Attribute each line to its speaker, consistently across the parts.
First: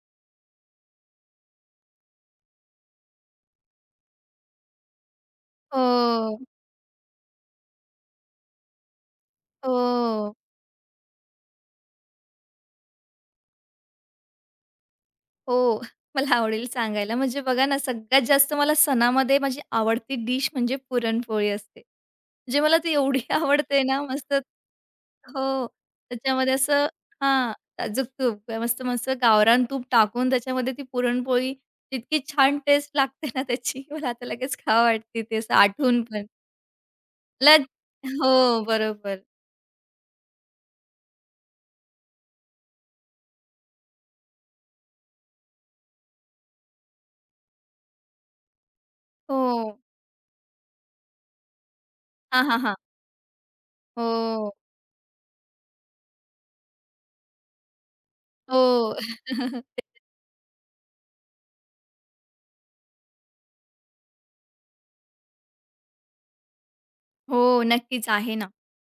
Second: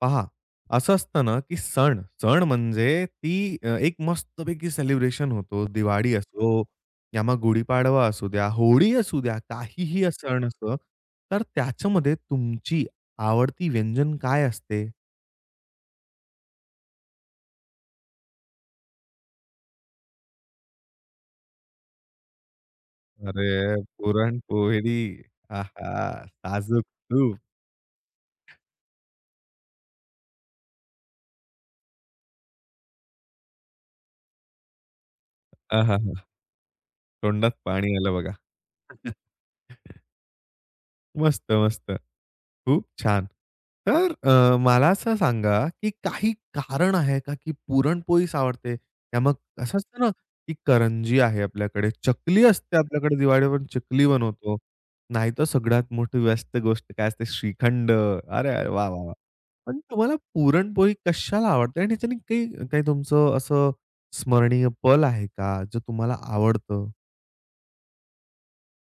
Speaker 1: पहा, असं असतं ना, की सण, सण म्हणजे ती एक मस्तपैकी सेलिब्रेशन होतो. दिवाळी
Speaker 2: हो,
Speaker 1: असो या मग गुढीपाडवा असू द्या, होळी असू द्या, काहीही
Speaker 2: हो,
Speaker 1: सण असो. तर त्याच्यामध्ये तुमची आवडती व्यंजन काय असते?
Speaker 2: हो. मला आवडेल सांगायला. म्हणजे बघा ना, सगळ्यात जास्त मला सणामध्ये माझी आवडती डिश म्हणजे पुरणपोळी असते. म्हणजे मला ती एवढी
Speaker 1: अरे,
Speaker 2: आवडते ना, मस्त
Speaker 1: पुरणपोळी.
Speaker 2: हो.
Speaker 1: आहा!
Speaker 2: त्याच्यामध्ये
Speaker 1: साजूक
Speaker 2: असं
Speaker 1: तूप.
Speaker 2: हां, साजूक तूप, मस्त-मस्त गावरान तूप टाकून त्याच्यामध्ये ती पुरणपोळी इतकी छान टेस्ट लागते ना त्याची, मला आता लगेच खावं वाटते ते असं आठवून
Speaker 1: आहाहा!
Speaker 2: पण.
Speaker 1: तोंडात
Speaker 2: मला
Speaker 1: पाणी आलं
Speaker 2: हो,
Speaker 1: बघा.
Speaker 2: बरोबर.
Speaker 1: मस्त, मस्त. खूप छान. तर मला असं सांगा, की काही कारण आहे का, की पुरणपोळीच आवडते? या मग
Speaker 2: हो.
Speaker 1: असं असतं ना, की करंजी आहे आपल्याकडे,
Speaker 2: हां,
Speaker 1: चकली
Speaker 2: हां, हां.
Speaker 1: असते आपल्याकडे दिवाळीवर चकली
Speaker 2: हो,
Speaker 1: बनवतो. नाहीतर सगळ्यात मोठी व्यस्त गोष्ट काय असते श्रीखंड. अरे, अरे, वाह,
Speaker 2: हो.
Speaker 1: वाह, वाह! पण
Speaker 2: ते
Speaker 1: तुम्हाला पुरणपोळी कशाला आवडते? आणि त्याच्याने काही काही तुमचं असं स्मरणीय पल आहे का, जे तुम्हाला आवडतं?
Speaker 2: हो, नक्कीच आहे ना.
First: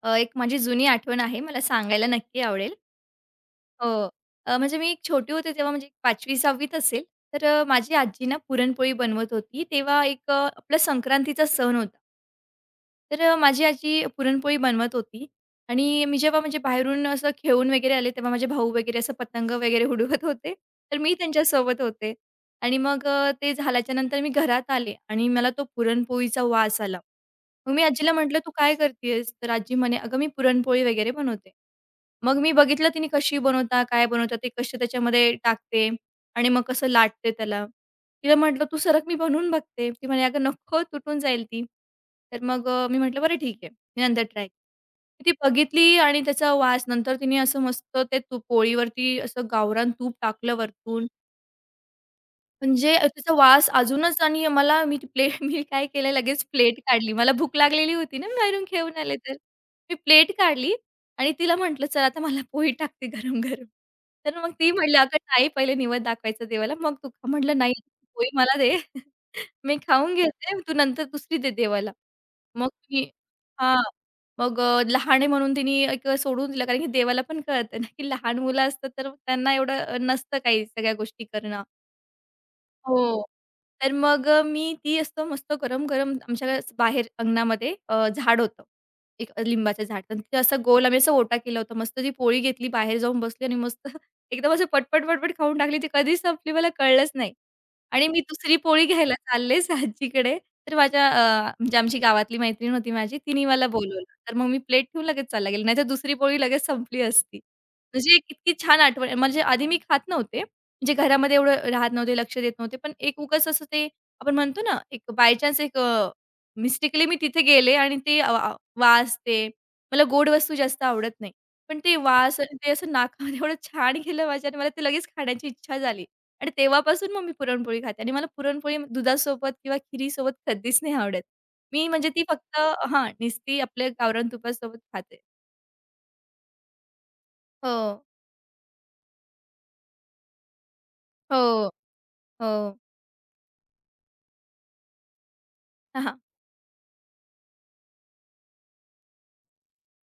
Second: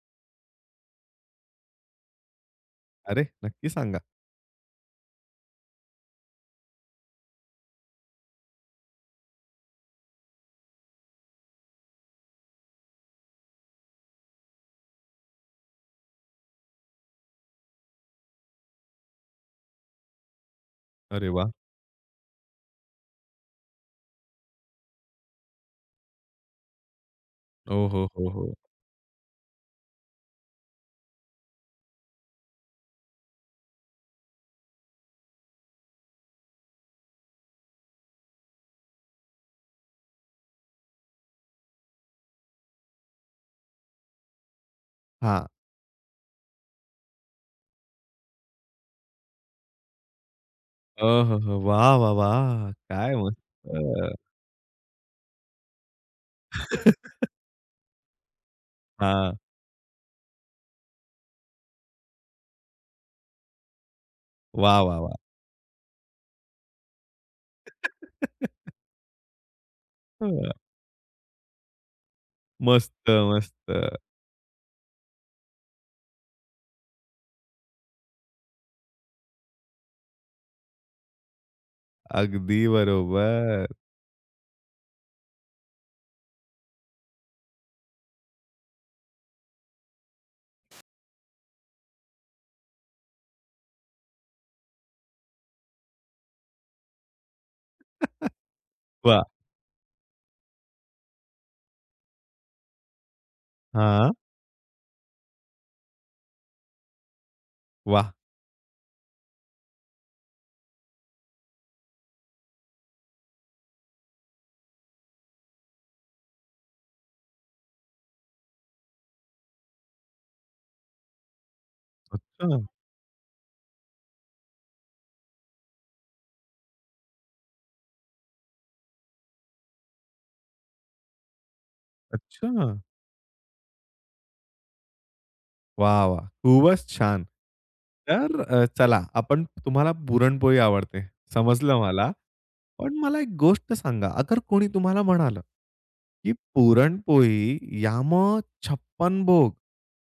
Speaker 2: एक माझी जुनी आठवण आहे. मला सांगायला नक्की आवडेल.
Speaker 1: अरे, नक्की सांगा.
Speaker 2: हो. म्हणजे मी एक छोटी होते तेव्हा म्हणजे 5वी 6वी असेल. तर माझी आजी ना पुरणपोळी बनवत होती. तेव्हा एक आपला संक्रांतीचा सण होता. तर माझी आजी पुरणपोळी बनवत होती आणि मी जेव्हा म्हणजे बाहेरून असं खेळून वगैरे आले, तेव्हा माझे भाऊ वगैरे असं पतंग वगैरे उडवत होते. तर मी
Speaker 1: अरे वाह!
Speaker 2: त्यांच्यासोबत होते आणि मग ते झाल्याच्यानंतर मी घरात आले आणि मला तो पुरणपोळीचा वास आला. मग मी
Speaker 1: हो, हो,
Speaker 2: आजीला
Speaker 1: हो,
Speaker 2: म्हटलं, "तू
Speaker 1: हो.
Speaker 2: काय करतीयेस?" तर आजी म्हणे, "अगं, मी पुरणपोळी वगैरे बनवते." मग मी बघितलं तिने कशी बनवता, काय बनवता, ते कसे त्याच्यामध्ये टाकते आणि मग कसं लाटते त्याला. तिला म्हटलं, "तू सरक मी बनवून बघते." ती म्हणे, "अगं नको, तुटून जाईल ती." तर मग मी म्हटलं, "बरं ठीक आहे, मी नंतर ट्राय." ती
Speaker 1: हां.
Speaker 2: बघितली आणि त्याचा वास नंतर तिने असं मस्त ते तूप पोळीवरती असं गावरान तूप टाकलं वरतून
Speaker 1: हो, हो, हो. वाह, वाह, वाह!
Speaker 2: म्हणजे
Speaker 1: काय
Speaker 2: त्याचा
Speaker 1: मस्त.
Speaker 2: वास अजूनच आणि मला मी ती प्लेट मी काय केलं लगेच प्लेट काढली. मला भूक लागलेली होती ना मी बाहेरून खेळून आले तर.
Speaker 1: हां.
Speaker 2: मी प्लेट काढली आणि तिला म्हटलं, "चल आता मला पोळी टाकते गरम-गरम." तर मग ती
Speaker 1: वाह,
Speaker 2: म्हटली,
Speaker 1: वाह, वाह!
Speaker 2: "अगं नाही पहिले निवेद दाखवायचा देवाला मग तू खा." म्हटलं, "नाही पोळी मला दे. मी खाऊन
Speaker 1: हं.
Speaker 2: घेते तू नंतर दुसरी दे देवाला." मग
Speaker 1: मस्त,
Speaker 2: मी
Speaker 1: मस्त.
Speaker 2: हां. मग लहान आहे म्हणून तिने एक सोडून दिलं कारण की देवाला पण कळतं ना, की लहान मुलं असतात तर त्यांना एवढं नसतं काही सगळ्या गोष्टी करणं.
Speaker 1: अगदी
Speaker 2: हो.
Speaker 1: बरोबर.
Speaker 2: तर मग मी ती असतं मस्त गरम-गरम आमच्या बाहेर अंगणामध्ये झाड होतं. एक लिंबाचं झाड. तर ते असं गोल आम्ही असं ओटा केला होता. मस्त ती पोळी घेतली, बाहेर जाऊन बसली आणि मस्त एकदम असं पटपट-पटपट खाऊन टाकली. ती कधी संपली मला कळलंच नाही. आणि मी दुसरी पोळी घ्यायला
Speaker 1: वाह!
Speaker 2: चाललेच आजीकडे, तर माझ्या म्हणजे आमची गावातली मैत्रीण होती माझी, तिने मला बोलवलं.
Speaker 1: हां.
Speaker 2: तर मग मी प्लेट ठेवून लगेच चालला गेले. नाहीतर दुसरी पोळी लगेच संपली असती.
Speaker 1: वाह!
Speaker 2: म्हणजे एक इतकी छान आठवण आहे. म्हणजे आधी मी खात नव्हते. म्हणजे घरामध्ये एवढं राहत नव्हते, लक्ष देत नव्हते. पण एक उगाच असं ते आपण म्हणतो ना, एक बाय चान्स एक मिस्टेकली मी तिथे गेले आणि ते अ, आ वास ते मला गोड वस्तू जास्त आवडत नाही. पण ते वास
Speaker 1: अच्छा,
Speaker 2: आणि ते असं नाकामध्ये एवढं छान गेलं माझ्या आणि मला ते लगेच खाण्याची इच्छा झाली. आणि तेव्हापासून मग मी पुरणपोळी खाते आणि मला पुरणपोळी दुधासोबत किंवा खिरीसोबत कधीच नाही आवडत. मी म्हणजे ती फक्त
Speaker 1: अच्छा.
Speaker 2: हां, नुसती आपल्या गावरान तुपासोबत खाते.
Speaker 1: वाह, वाह! खूपच छान.
Speaker 2: हो.
Speaker 1: तर चला आपण तुम्हाला पुरणपोळी आवडते
Speaker 2: हो.
Speaker 1: समजलं मला.
Speaker 2: हो.
Speaker 1: पण मला एक गोष्ट सांगा, अगर कोणी तुम्हाला म्हणालं,
Speaker 2: हां, हां.
Speaker 1: की पुरणपोळी या मग छप्पन भोग,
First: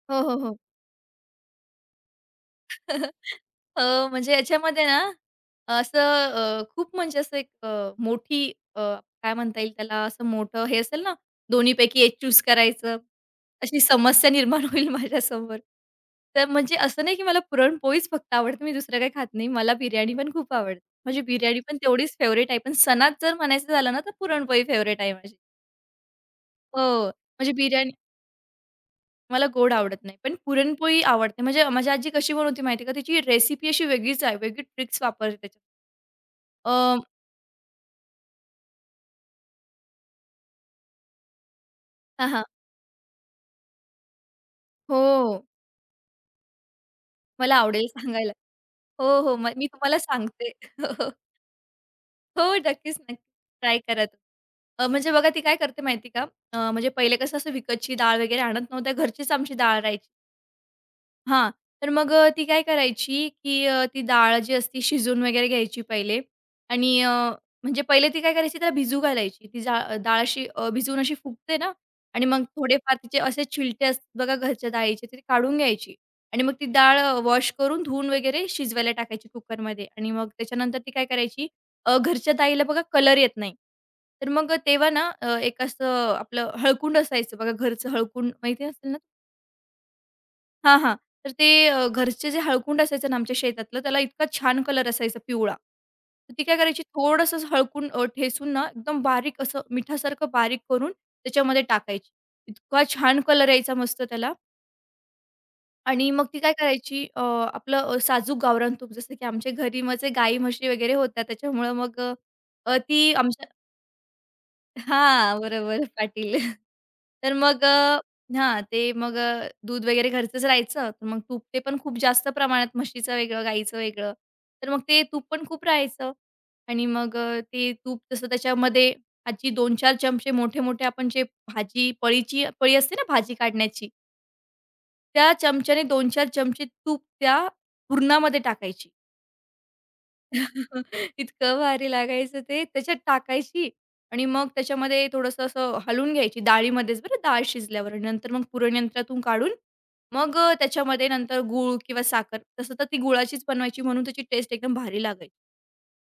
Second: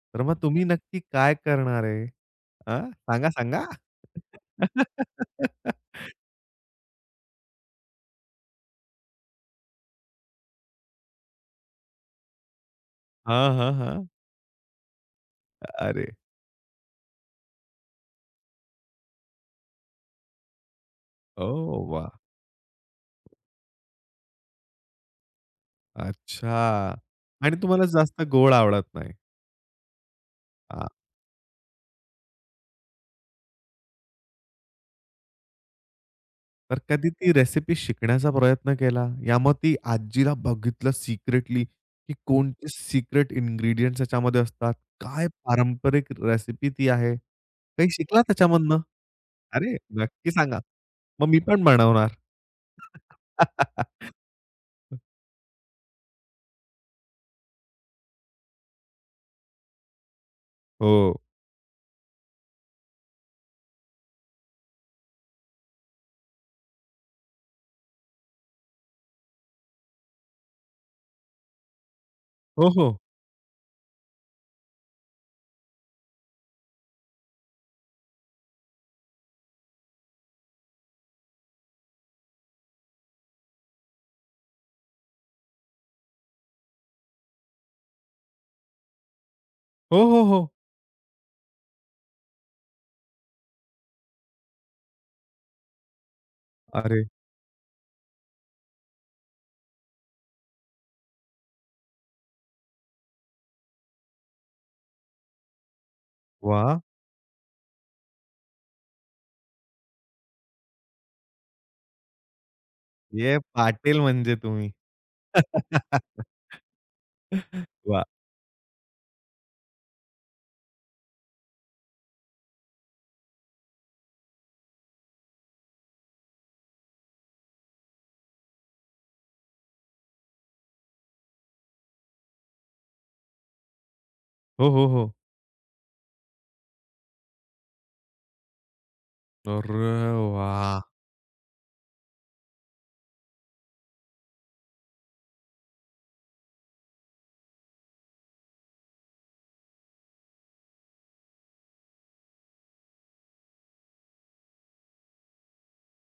Speaker 2: हो,
Speaker 1: तर मग
Speaker 2: हो, हो.
Speaker 1: तुम्ही नक्की काय करणार आहे? अ, सांगा, सांगा?
Speaker 2: अ, म्हणजे याच्यामध्ये ना, असं खूप म्हणजे असं एक मोठी काय म्हणता येईल त्याला असं मोठं हे असेल ना, दोन्हीपैकी एक चूज करायचं.
Speaker 1: हां, हां,
Speaker 2: अशी
Speaker 1: हां.
Speaker 2: समस्या निर्माण होईल माझ्यासमोर.
Speaker 1: अरे!
Speaker 2: तर म्हणजे असं नाही की मला पुरणपोळीच फक्त आवडते, मी दुसरं काही खात नाही. मला बिर्याणी पण खूप आवडते. म्हणजे
Speaker 1: ओ
Speaker 2: बिर्याणी पण
Speaker 1: वाह!
Speaker 2: तेवढीच फेव्हरेट आहे. पण सणात जर म्हणायचं झालं ना, तर पुरणपोळी फेव्हरेट आहे माझी.
Speaker 1: अच्छा
Speaker 2: हो, म्हणजे
Speaker 1: आणि तुम्हाला
Speaker 2: बिर्याणी
Speaker 1: जास्त गोड आवडत नाही.
Speaker 2: मला गोड आवडत नाही. पण
Speaker 1: आ
Speaker 2: पुरणपोळी आवडते. म्हणजे माझी आजी कशी बनवते माहिती का, तिची रेसिपी अशी वेगळीच आहे. वेगळी ट्रिक्स वापरते त्याच्यात. अ,
Speaker 1: तर कधी ती रेसिपी शिकण्याचा प्रयत्न केला? या मग ती आजीला बघितलं सिक्रेटली, की
Speaker 2: हां, हां.
Speaker 1: कोणते सिक्रेट इन्ग्रीडियंट्स याच्यामध्ये असतात? काय
Speaker 2: हो,
Speaker 1: पारंपरिक रेसिपी ती आहे?
Speaker 2: मला आवडेल
Speaker 1: काही शिकला
Speaker 2: सांगायला.
Speaker 1: त्याच्यामधनं?
Speaker 2: हो, हो. मग मी
Speaker 1: अरे,
Speaker 2: तुम्हाला
Speaker 1: नक्की
Speaker 2: सांगते.
Speaker 1: सांगा. मग मी पण बनवणार.
Speaker 2: हो, नक्कीच, नक्की. ट्राय करा तुम्ही. म्हणजे बघा ती काय करते माहिती आहे का? म्हणजे पहिले कसं असं विकतची डाळ वगैरे आणत नव्हत्या. घरचीच आमची डाळ राहायची.
Speaker 1: हो.
Speaker 2: हां. तर मग ती काय करायची, की ती डाळ जी असती शिजवून वगैरे घ्यायची पहिले आणि म्हणजे पहिले ती काय करायची त्याला भिजू घालायची. ती जा डाळ अशी भिजवून अशी फुगते ना आणि मग
Speaker 1: हो, हो.
Speaker 2: थोडेफार तिचे असे छिलटे असतात बघा घरच्या डाळीचे ते काढून घ्यायची आणि मग ती डाळ वॉश करून धुवून वगैरे शिजवायला टाकायची कुकरमध्ये आणि मग त्याच्यानंतर ती काय करायची घरच्या डाळीला बघा कलर येत नाही. तर मग तेव्हा ना एक असं आपलं हळकुंड असायचं बघा घरचं हळकुंड माहिती असेल ना
Speaker 1: हो, हो, हो.
Speaker 2: हां, हां. तर ते घरचे जे हळकुंड असायचं ना आमच्या शेतातलं, त्याला इतका छान कलर असायचा पिवळा. तर ती काय करायची
Speaker 1: अरे
Speaker 2: थोडंसं असं हळकून ठेचून ना एकदम बारीक असं मिठासारखं बारीक करून त्याच्यामध्ये टाकायची. इतका छान कलर यायचा मस्त त्याला आणि मग ती काय
Speaker 1: वाह!
Speaker 2: करायची आपलं साजूक गावरान तूप जसं की आमच्या घरी माझे गाई म्हशी वगैरे होत्या त्याच्यामुळं मग अ, अ, ती
Speaker 1: ये
Speaker 2: आमच्या
Speaker 1: पाटील म्हणजे तुम्ही.
Speaker 2: हां, बरोबर पाटील. तर मग
Speaker 1: वाह!
Speaker 2: हां, ते मग दूध वगैरे घरचंच राहायचं. तर मग तूप ते पण खूप जास्त प्रमाणात म्हशीचं वेगळं, गाईचं वेगळं. तर मग ते तूप पण खूप राहायचं आणि मग ते तूप तसं त्याच्यामध्ये आजी 2-4 चमचे मोठे-मोठे आपण जे भाजी पळीची पळी असते ना भाजी काढण्याची,
Speaker 1: हो, हो, हो.
Speaker 2: त्या चमच्याने 2-4 चमचे तूप त्या पुरणामध्ये टाकायची.
Speaker 1: अरे वाह!
Speaker 2: इतकं भारी लागायचं ते. त्याच्यात टाकायची आणि मग त्याच्यामध्ये थोडंसं असं हलवून घ्यायची डाळीमध्येच बरं डाळ शिजल्यावर आणि नंतर मग पुरण यंत्रातून काढून मग त्याच्यामध्ये नंतर गूळ किंवा साखर तसं तर ती गुळाचीच बनवायची म्हणून त्याची टेस्ट एकदम भारी लागायची.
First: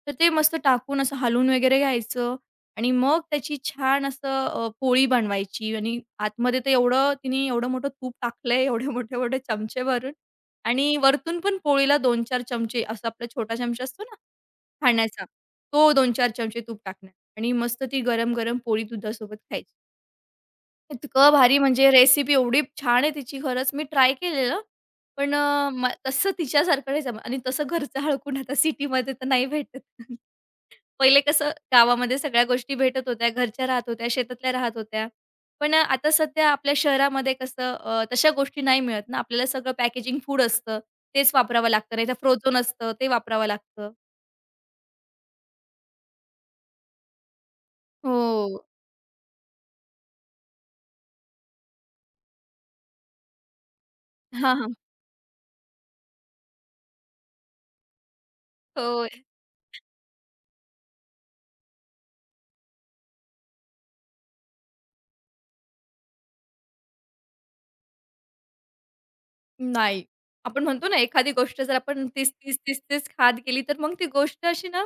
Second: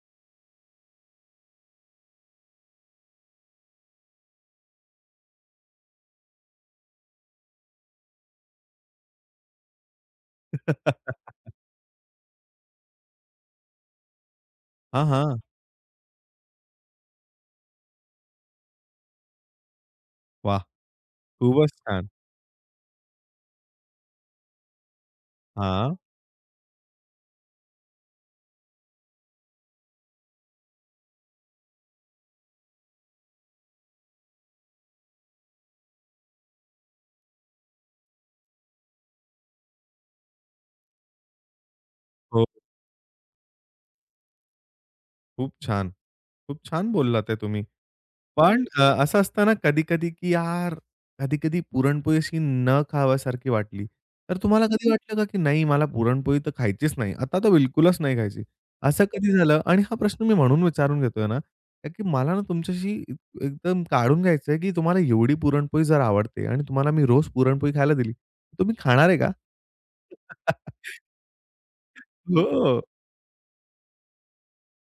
Speaker 2: तर ते मस्त टाकून असं हलवून वगैरे घ्यायचं आणि मग त्याची छान असं पोळी बनवायची आणि आतमध्ये तर एवढं तिने एवढं मोठं तूप टाकलंय एवढे मोठे-मोठे चमचे भरून आणि वरतून पण पोळीला 2-4 चमचे असा आपला छोटा चमचा असतो ना
Speaker 1: हां,
Speaker 2: खाण्याचा.
Speaker 1: हां.
Speaker 2: तो 2-4 चमचे तूप टाकणार आणि मस्त ती गरम-गरम पोळी दुधासोबत खायची.
Speaker 1: वाह!
Speaker 2: इतकं भारी
Speaker 1: खूपच
Speaker 2: म्हणजे
Speaker 1: छान.
Speaker 2: रेसिपी एवढी छान आहे तिची खरंच मी ट्राय केलेलं. पण म
Speaker 1: हां.
Speaker 2: तसं तिच्यासारखं नाही जमलं आणि तसं घरचं हळकून आता सिटीमध्ये तर नाही भेटत. पहिले कसं गावामध्ये सगळ्या गोष्टी भेटत होत्या, घरच्या राहत होत्या, शेतातल्या राहत होत्या. पण आता सध्या आपल्या शहरामध्ये कसं तशा गोष्टी नाही मिळत ना. आपल्याला सगळं पॅकेजिंग फूड असतं. तेच वापरावं लागतं नाहीतर
Speaker 1: हो.
Speaker 2: फ्रोझन असतं ते वापरावं लागतं.
Speaker 1: खूप छान. खूप छान बोललात आहे तुम्ही. पण
Speaker 2: हो.
Speaker 1: हं. असं असतं ना कधी-कधी, की यार कधी-कधी पुरणपोळी अशी न खावासारखी वाटली. तर
Speaker 2: हां,
Speaker 1: तुम्हाला
Speaker 2: हां.
Speaker 1: कधी हं. वाटलं का, की नाही मला पुरणपोळी तर खायचीच नाही. आता तर बिलकुलच नाही खायची. असं
Speaker 2: हो.
Speaker 1: कधी झालं? आणि हा प्रश्न मी म्हणून विचारून घेतोय ना, कारण की मला ना तुमच्याशी एक एकदम काढून घ्यायचंय, की तुम्हाला एवढी पुरणपोळी जर आवडते आणि तुम्हाला मी रोज पुरणपोळी खायला दिली, तुम्ही खाणार आहे का?
Speaker 2: नाही. आपण म्हणतो ना, एखादी गोष्ट जर आपण 30-30,
Speaker 1: हो.
Speaker 2: 30-30 खात गेली, तर मग ती गोष्ट अशी ना,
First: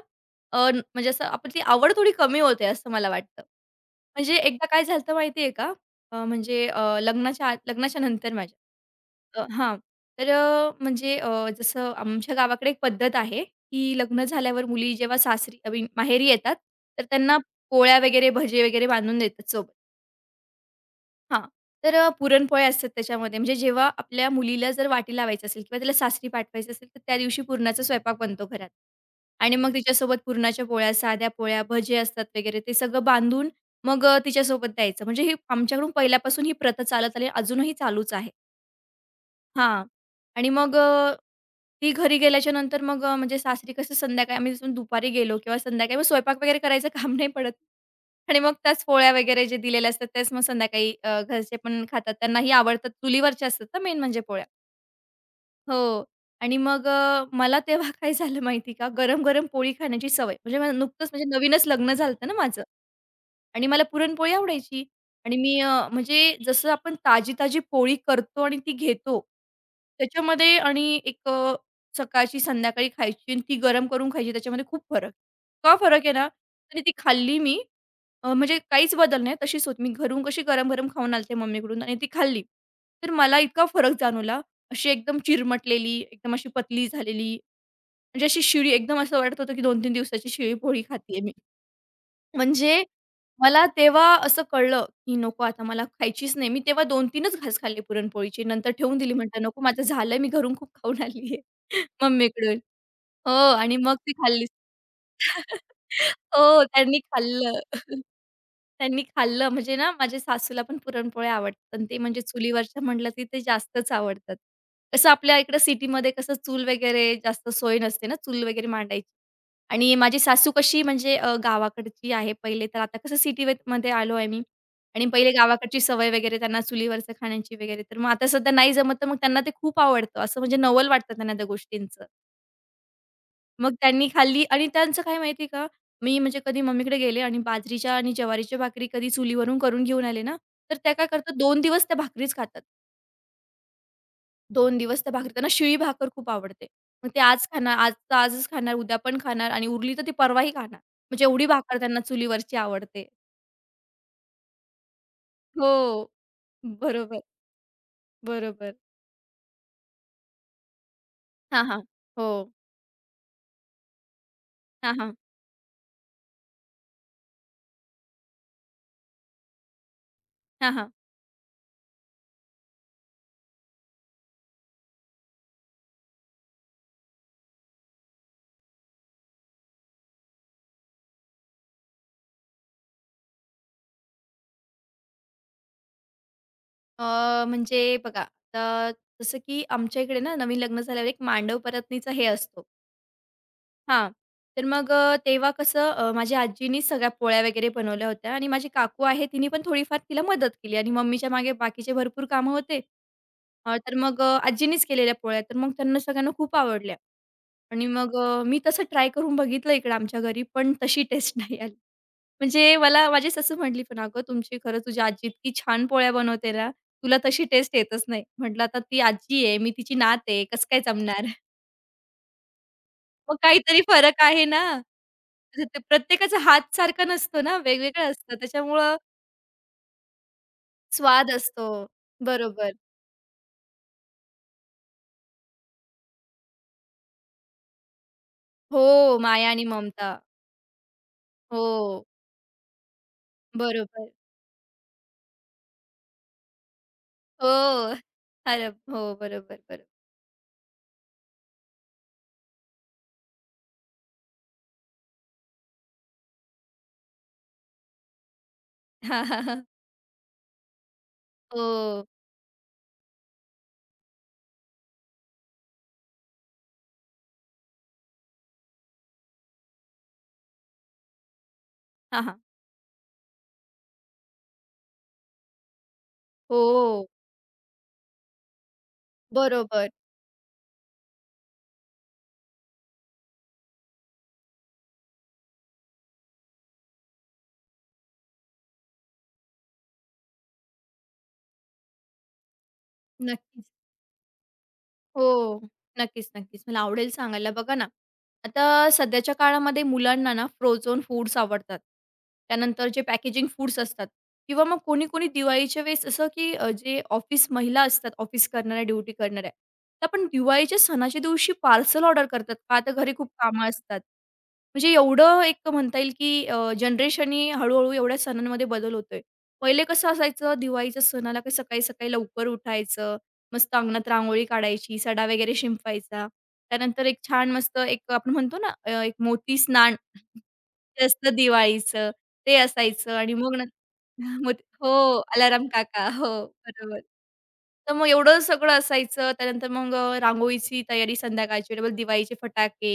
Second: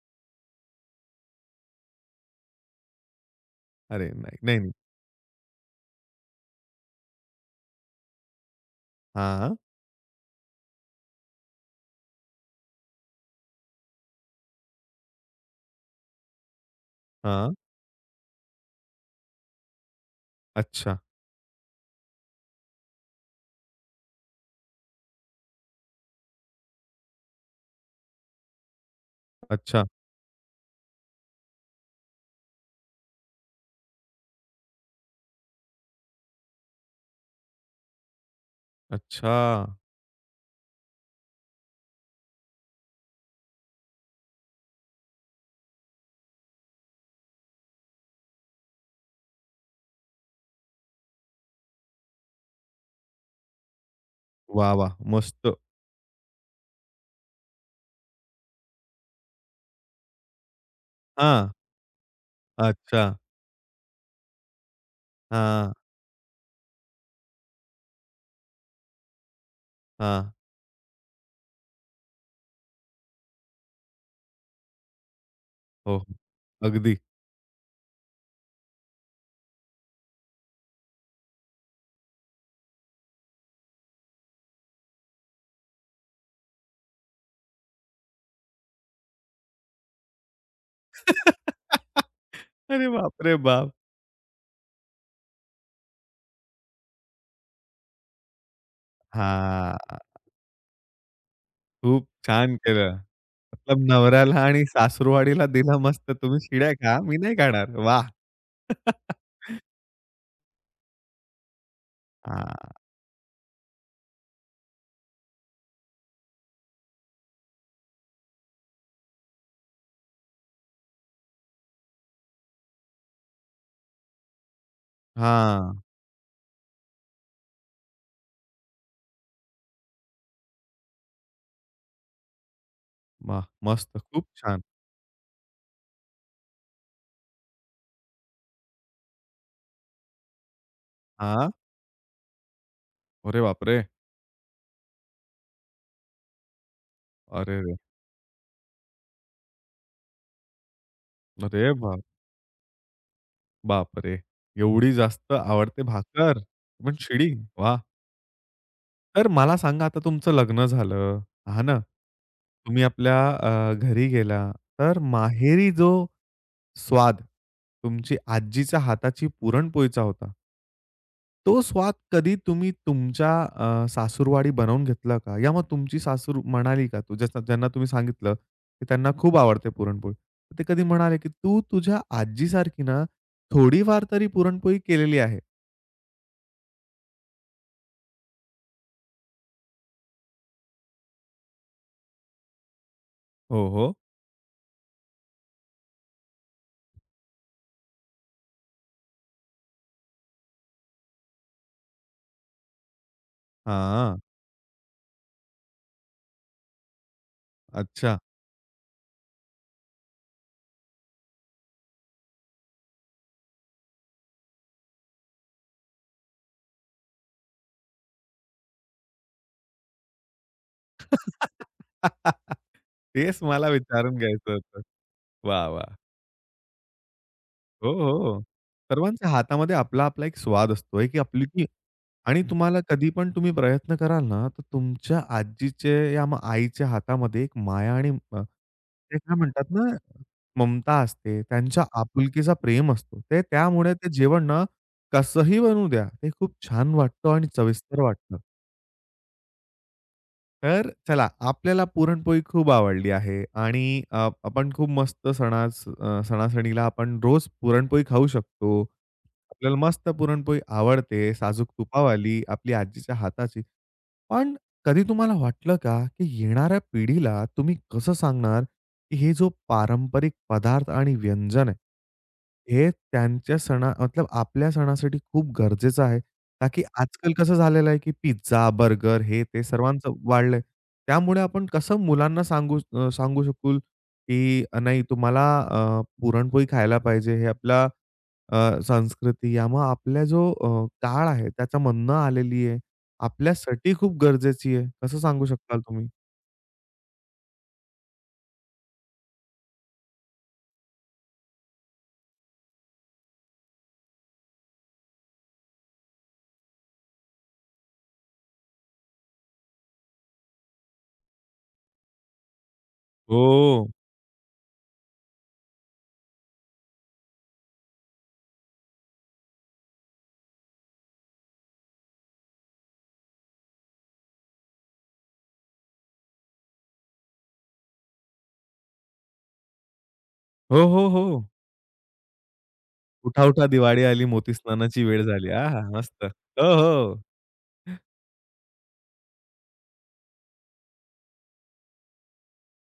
Speaker 2: म्हणजे असं आपण ती आवड थोडी कमी होते असं मला वाटतं.
Speaker 1: अरे
Speaker 2: म्हणजे
Speaker 1: नाही, नाही,
Speaker 2: एकदा
Speaker 1: नाही.
Speaker 2: काय झालं होतं माहिती आहे का? म्हणजे लग्नाच्या आत लग्नाच्या नंतर माझ्या
Speaker 1: हां,
Speaker 2: हां. तर म्हणजे जसं आमच्या गावाकडे एक पद्धत आहे, की लग्न झाल्यावर मुली जेव्हा सासरी आय मीन माहेरी येतात, तर त्यांना
Speaker 1: हां.
Speaker 2: पोळ्या वगैरे, भजे वगैरे बांधून देतात सोबत.
Speaker 1: अच्छा,
Speaker 2: हां. तर पुरणपोळ्या असतात त्याच्यामध्ये. म्हणजे जेव्हा आपल्या मुलीला जर वाटी लावायचं असेल किंवा त्याला सासरी पाठवायचं असेल, तर त्या दिवशी पुरणाचा स्वयंपाक बनतो घरात. आणि मग
Speaker 1: अच्छा,
Speaker 2: तिच्यासोबत पुरणाच्या पोळ्या, साध्या पोळ्या, भजे असतात वगैरे ते सगळं बांधून मग तिच्यासोबत द्यायचं. म्हणजे हे आमच्याकडून पहिल्यापासून ही प्रथा चालत आली अजूनही चालूच आहे.
Speaker 1: अच्छा.
Speaker 2: हां. आणि मग ती घरी गेल्याच्यानंतर मग म्हणजे सासरी कसं संध्याकाळी आम्ही जसं दुपारी गेलो किंवा संध्याकाळी मग स्वयंपाक वगैरे करायचं काम नाही पडत आणि मग त्याच पोळ्या वगैरे जे दिलेल्या असतात त्याच मग संध्याकाळी घरचे पण खातात. त्यांनाही आवडतात. चुलीवरच्या असतात ना मेन म्हणजे पोळ्या.
Speaker 1: वाह, वाह! मस्त.
Speaker 2: हो. आणि मग मला तेव्हा काय झालं माहिती का, गरम-गरम पोळी खाण्याची सवय. म्हणजे मला नुकतंच म्हणजे
Speaker 1: हां.
Speaker 2: नवीनच लग्न झालं ना माझं.
Speaker 1: अच्छा.
Speaker 2: आणि मला पुरणपोळी आवडायची आणि मी
Speaker 1: हां,
Speaker 2: म्हणजे जसं आपण ताजी-ताजी पोळी करतो आणि ती घेतो,
Speaker 1: हां.
Speaker 2: त्याच्यामध्ये आणि सकाळची संध्याकाळी खायची आणि ती गरम करून खायची त्याच्यामध्ये खूप फरक. का
Speaker 1: हो,
Speaker 2: फरक
Speaker 1: हो.
Speaker 2: आहे ना, आणि ती
Speaker 1: अगदी.
Speaker 2: खाल्ली मी म्हणजे काहीच बदल नाही तशीच होती. मी घरून कशी गरम-गरम खाऊन आलते मम्मीकडून आणि ती खाल्ली. तर मला इतका फरक जाणवला. अशी एकदम चिरमटलेली, एकदम अशी पतली झालेली, म्हणजे अशी शिळी एकदम असं वाटत होतं की 2-3 दिवसाची शिळी पोळी खाते मी. म्हणजे
Speaker 1: अरे बापरे
Speaker 2: मला
Speaker 1: बाप!
Speaker 2: तेव्हा असं कळलं, की नको आता मला खायचीच नाही. मी तेव्हा दोन 3 च घास खाल्ले पुरणपोळीचे. नंतर ठेवून दिली म्हटलं, "नको माझं
Speaker 1: हां.
Speaker 2: झालंय, मी घरून खूप खाऊन आली आहे
Speaker 1: खूप छान
Speaker 2: मम्मीकडून."
Speaker 1: केलं.
Speaker 2: हो आणि
Speaker 1: मतलब
Speaker 2: मग ती
Speaker 1: नवऱ्याला
Speaker 2: खाल्लीच.
Speaker 1: आणि सासूरवाडीला दिला मस्त. तुम्ही
Speaker 2: हो,
Speaker 1: शिव्या
Speaker 2: त्यांनी
Speaker 1: खा, मी नाही
Speaker 2: खाल्लं.
Speaker 1: खाणार. वाह!
Speaker 2: त्यांनी खाल्लं म्हणजे ना, माझ्या सासूला पण पुरणपोळ्या आवडतात आणि ते म्हणजे
Speaker 1: हां.
Speaker 2: चुलीवरच्या म्हटलं की ते जास्तच आवडतात. कसं आपल्या इकडं सिटीमध्ये कसं चूल वगैरे जास्त सोय नसते ना, चूल वगैरे मांडायची. आणि माझी सासू कशी म्हणजे गावाकडची आहे पहिले तर आता कसं सिटीमध्ये आलो आहे मी आणि पहिले
Speaker 1: हां.
Speaker 2: गावाकडची सवय वगैरे त्यांना चुलीवरचं खाण्याची वगैरे. तर मग आता सध्या नाही जमत, तर मग त्यांना ते खूप आवडतं. असं म्हणजे नवल वाटतं त्यांना त्या गोष्टींचं.
Speaker 1: वाह!
Speaker 2: मग
Speaker 1: मस्त.
Speaker 2: त्यांनी
Speaker 1: खूप
Speaker 2: खाल्ली
Speaker 1: छान.
Speaker 2: आणि त्यांचं काय माहिती आहे का, मी म्हणजे कधी मम्मीकडे गेले आणि बाजरीच्या आणि ज्वारीच्या भाकरी कधी चुलीवरून करून घेऊन आले ना, तर त्या काय करतात
Speaker 1: हां.
Speaker 2: 2 दिवस त्या भाकरीच खातात.
Speaker 1: अरे बापरे!
Speaker 2: 2 दिवस त्या भाकरी त्यांना शिळी भाकर खूप आवडते. मग ते आज खाणार,
Speaker 1: अरेरे!
Speaker 2: आजचं आजच खाणार, उद्या पण खाणार आणि उरली तर ते परवाही खाणार. म्हणजे एवढी
Speaker 1: अरे
Speaker 2: भाकर त्यांना
Speaker 1: बाप
Speaker 2: चुलीवरची आवडते.
Speaker 1: बापरे! एवढी जास्त आवडते
Speaker 2: हो.
Speaker 1: भाकर, पण
Speaker 2: बरोबर,
Speaker 1: शिडी. वाह!
Speaker 2: बरोबर.
Speaker 1: तर मला सांगा आता तुमचं लग्न झालं,
Speaker 2: हां,
Speaker 1: हां ना?
Speaker 2: हां. हो.
Speaker 1: तुम्ही आपल्या घरी गेला,
Speaker 2: हां,
Speaker 1: तर
Speaker 2: हां.
Speaker 1: माहेरी जो स्वाद तुमची आजीच्या हाताची पुरणपोळीचा होता,
Speaker 2: हां, हां.
Speaker 1: तो स्वाद कधी तुम्ही तुमच्या सासूरवाडी बनवून घेतला का? या मग तुमची सासू म्हणाली का? तुझ्या ज्यांना तुम्ही सांगितलं, की त्यांना खूप आवडते पुरणपोळी. तर ते कधी म्हणाले, की "तू तुझ्या आजीसारखी ना, थोडीफार तरी पुरणपोळी केलेली आहे."
Speaker 2: म्हणजे बघा, तर जसं की आमच्या इकडे ना नवीन लग्न झाल्यावर एक मांडव परतनीचा हे असतो.
Speaker 1: हो, हो.
Speaker 2: हां. तर मग तेव्हा कसं माझ्या आजीनीच सगळ्या पोळ्या वगैरे बनवल्या होत्या आणि माझी काकू आहे तिने पण थोडीफार तिला मदत केली आणि मम्मीच्या मागे बाकीचे भरपूर कामं होते. तर
Speaker 1: हां.
Speaker 2: मग आजीनीच केलेल्या पोळ्या तर मग त्यांना सगळ्यांना खूप आवडल्या आणि मग
Speaker 1: अच्छा.
Speaker 2: मी तसं ट्राय करून बघितलं इकडं आमच्या घरी, पण तशी टेस्ट नाही आली. म्हणजे मला माझी सासू म्हटली, "पण अगं तुमची खरंच तुझी आजी इतकी छान पोळ्या बनवते ना, तुला तशी टेस्ट येतच नाही." म्हटलं, "आता ती आजी आहे, मी तिची नात आहे, कसं काय जमणार?" मग
Speaker 1: तेच मला
Speaker 2: काहीतरी
Speaker 1: विचारून
Speaker 2: फरक आहे
Speaker 1: घ्यायचं
Speaker 2: ना.
Speaker 1: होतं.
Speaker 2: म्हणजे
Speaker 1: वाह!
Speaker 2: ते
Speaker 1: वाह!
Speaker 2: प्रत्येकाचा हात सारखा नसतो ना,
Speaker 1: हो,
Speaker 2: वेगवेगळा असतो.
Speaker 1: हो.
Speaker 2: त्याच्यामुळं
Speaker 1: सर्वांच्या हातामध्ये आपला-आपला एक स्वाद असतो, एक
Speaker 2: स्वाद
Speaker 1: आपुलकी
Speaker 2: असतो.
Speaker 1: आणि
Speaker 2: बरोबर.
Speaker 1: तुम्हाला कधी पण तुम्ही प्रयत्न कराल ना, तर तुमच्या आजीचे या मग आईच्या हातामध्ये एक माया आणि
Speaker 2: हो,
Speaker 1: ते काय
Speaker 2: माया आणि
Speaker 1: म्हणतात ना,
Speaker 2: ममता.
Speaker 1: ममता असते. त्यांच्या
Speaker 2: हो,
Speaker 1: आपुलकीचा प्रेम असतो. ते त्यामुळे
Speaker 2: बरोबर.
Speaker 1: ते जेवण ना, कसंही बनू द्या, ते खूप छान वाटतं आणि
Speaker 2: हो.
Speaker 1: चविस्तर वाटतं.
Speaker 2: अरे हो, बरोबर, बरोबर.
Speaker 1: तर चला, आपल्याला पुरणपोळी खूप आवडली आहे आणि आपण खूप मस्त सणास सणासणीला आपण रोज पुरणपोळी खाऊ शकतो.
Speaker 2: हां, हां, हां.
Speaker 1: आपल्याला मस्त पुरणपोळी आवडते, साजूक
Speaker 2: हो.
Speaker 1: तुपावाली, आपली आजीच्या हाताची. पण कधी तुम्हाला वाटलं का, की येणाऱ्या पिढीला तुम्ही कसं सांगणार, की हे जो पारंपरिक पदार्थ आणि व्यंजन आहे,
Speaker 2: हां, हां.
Speaker 1: हे त्यांच्या सणा मतलब आपल्या सणासाठी खूप गरजेचं आहे? का की
Speaker 2: हो,
Speaker 1: आजकाल कसं झालेलं आहे, की पिझ्झा, बर्गर हे ते
Speaker 2: बरोबर.
Speaker 1: सर्वांचं वाढलंय. त्यामुळे आपण कसं मुलांना सांगू सांगू शकू, की नाही तुम्हाला पुरणपोळी खायला पाहिजे. हे आपला संस्कृती या मग आपला जो काळ आहे त्याच्यामधनं आलेली आहे.
Speaker 2: नक्कीच.
Speaker 1: आपल्यासाठी खूप गरजेची आहे. कसं सांगू
Speaker 2: हो.
Speaker 1: शकाल तुम्ही?
Speaker 2: नक्कीच, नक्कीच. मला आवडेल सांगायला. बघा ना, आता सध्याच्या काळामध्ये मुलांना ना फ्रोझन फूड्स आवडतात. त्यानंतर जे पॅकेजिंग फूड्स असतात किंवा मग कोणी-कोणी दिवाळीच्या वेळेस असं की जे ऑफिस महिला असतात, ऑफिस करणाऱ्या, ड्युटी करणाऱ्या, त्या पण दिवाळीच्या सणाच्या दिवशी पार्सल ऑर्डर करतात. का तर घरी खूप कामं
Speaker 1: हो.
Speaker 2: असतात. म्हणजे एवढं एक म्हणता येईल की जनरेशनी एवढ्या सणांमध्ये बदल होतोय. पहिले कसं असायचं दिवाळीच्या सणाला की सकाळी-सकाळी लवकर उठायचं. मस्त अंगणात रांगोळी काढायची, सडा वगैरे शिंपवायचा. त्यानंतर एक छान मस्त एक आपण म्हणतो ना एक मोती स्नान
Speaker 1: हो,
Speaker 2: ते
Speaker 1: हो, हो.
Speaker 2: असतं दिवाळीचं, ते असायचं आणि
Speaker 1: उठा,
Speaker 2: मग न
Speaker 1: उठा दिवाळी आली,
Speaker 2: मग
Speaker 1: मोती
Speaker 2: हो,
Speaker 1: स्नानाची वेळ झाली.
Speaker 2: अलाराम
Speaker 1: आहा!
Speaker 2: काका.
Speaker 1: मस्त.
Speaker 2: हो,
Speaker 1: हो,
Speaker 2: बरोबर.
Speaker 1: हो.
Speaker 2: तर मग एवढं सगळं असायचं. त्यानंतर मग रांगोळीची तयारी संध्याकाळची, डबल दिवाळीचे फटाके,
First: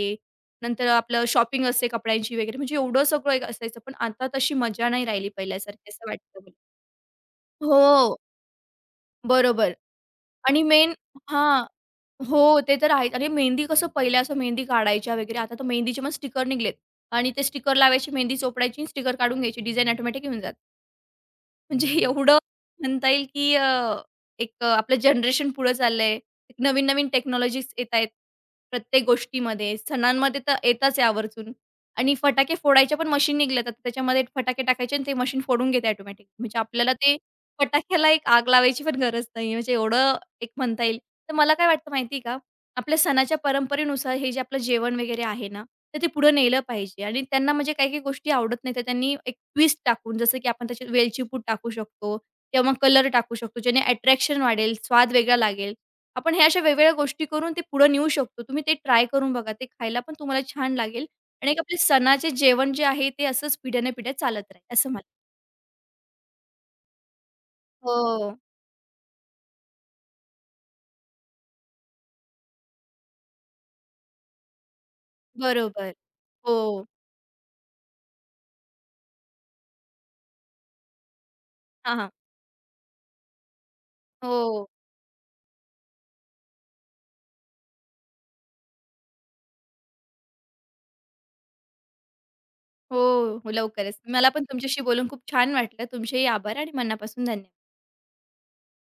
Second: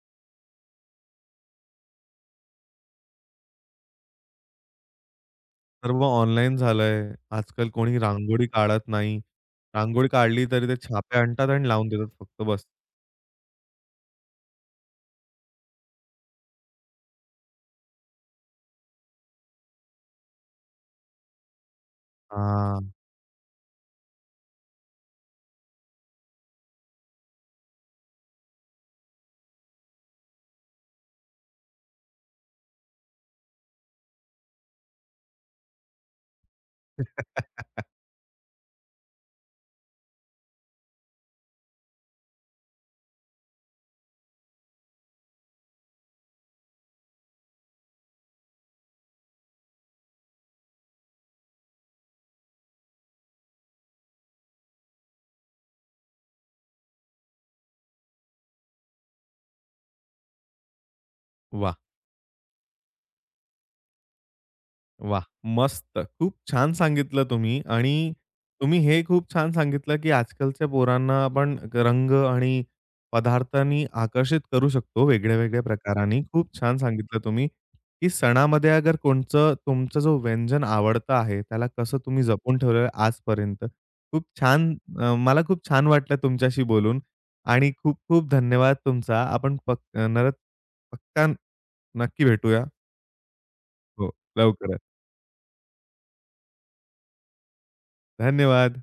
Speaker 2: नंतर आपलं शॉपिंग असते कपड्यांची वगैरे, म्हणजे एवढं सगळं एक असायचं. पण आता तशी मजा नाही राहिली पहिल्यासारखी
Speaker 1: सर्व
Speaker 2: असं वाटतं मला.
Speaker 1: ऑनलाईन झालंय. आजकाल कोणी
Speaker 2: हो,
Speaker 1: रांगोळी काढत नाही.
Speaker 2: बरोबर
Speaker 1: रांगोळी काढली
Speaker 2: आणि
Speaker 1: तरी ते
Speaker 2: मेन
Speaker 1: छापे आणतात
Speaker 2: हां.
Speaker 1: आणि लावून देतात फक्त
Speaker 2: हो,
Speaker 1: बस.
Speaker 2: ते तर आहेच. आणि मेहंदी कसं पहिले असं मेहंदी काढायच्या वगैरे, आता तर मेहंदीचे पण स्टिकर निघालेत आणि ते स्टिकर लावायची, मेहंदी चोपडायची, स्टिकर काढून घ्यायची. डिझाईन ऑटोमॅटिक येऊन जाते. म्हणजे एवढं
Speaker 1: हां.
Speaker 2: म्हणता येईल, की एक आपलं जनरेशन पुढे चाललंय. नवीन-नवीन टेक्नॉलॉजीज येतायत प्रत्येक गोष्टीमध्ये. सणांमध्ये तर येताच आहे आवर्जून आणि फटाके फोडायच्या पण मशीन निघाल्यात. आता त्याच्यामध्ये फटाके टाकायचे आणि ते मशीन फोडून घेते ऑटोमॅटिक. म्हणजे आपल्याला ते फटाक्याला एक आग लावायची पण गरज नाहीये. म्हणजे एवढं एक म्हणता येईल. तर मला काय वाटतं माहिती आहे का? आपल्या सणाच्या परंपरेनुसार हे जे आपलं जेवण वगैरे आहे ना तर ते पुढे नेलं पाहिजे आणि त्यांना म्हणजे काही-काही गोष्टी आवडत नाही, तर त्यांनी एक ट्विस्ट टाकून जसं की आपण त्याच्यात वेलची पूड टाकू शकतो किंवा मग कलर टाकू शकतो, ज्याने अट्रॅक्शन वाढेल, स्वाद वेगळा लागेल. आपण ह्या अशा वेगवेगळ्या गोष्टी करून ते पुढे नेऊ शकतो. तुम्ही ते ट्राय करून बघा. ते खायला पण तुम्हाला छान लागेल आणि एक आपले
Speaker 1: वाह!
Speaker 2: सणाचे जेवण जे आहे ते असंच पिढ्यानपिढ्या चालत राहील असं मला
Speaker 1: वाह! मस्त. खूप छान सांगितलं तुम्ही आणि
Speaker 2: हो,
Speaker 1: तुम्ही हे खूप छान सांगितलं, की आजकालच्या पोरांना आपण ग- रंग आणि पदार्थांनी आकर्षित करू शकतो वेगळ्या-वेगळ्या
Speaker 2: बरोबर.
Speaker 1: प्रकारांनी. खूप छान
Speaker 2: हो.
Speaker 1: सांगितलं तुम्ही, की सणामध्ये अगर कोणचं तुमचा जो व्यंजन आवडतं आहे, त्याला
Speaker 2: हां,
Speaker 1: कसं
Speaker 2: हां.
Speaker 1: तुम्ही जपून ठेवलेलं आहे आजपर्यंत. खूप
Speaker 2: हो,
Speaker 1: छान मला खूप छान वाटलं तुमच्याशी बोलून आणि खूप-खूप धन्यवाद तुमचा. आपण पक नरत पक्का नक्की भेटूया.
Speaker 2: हो, हो लवकरच.
Speaker 1: हो,
Speaker 2: मला पण तुमच्याशी
Speaker 1: लवकरच.
Speaker 2: बोलून खूप छान वाटलं. तुमचेही आभार आणि मनापासून धन्यवाद.
Speaker 1: धन्यवाद.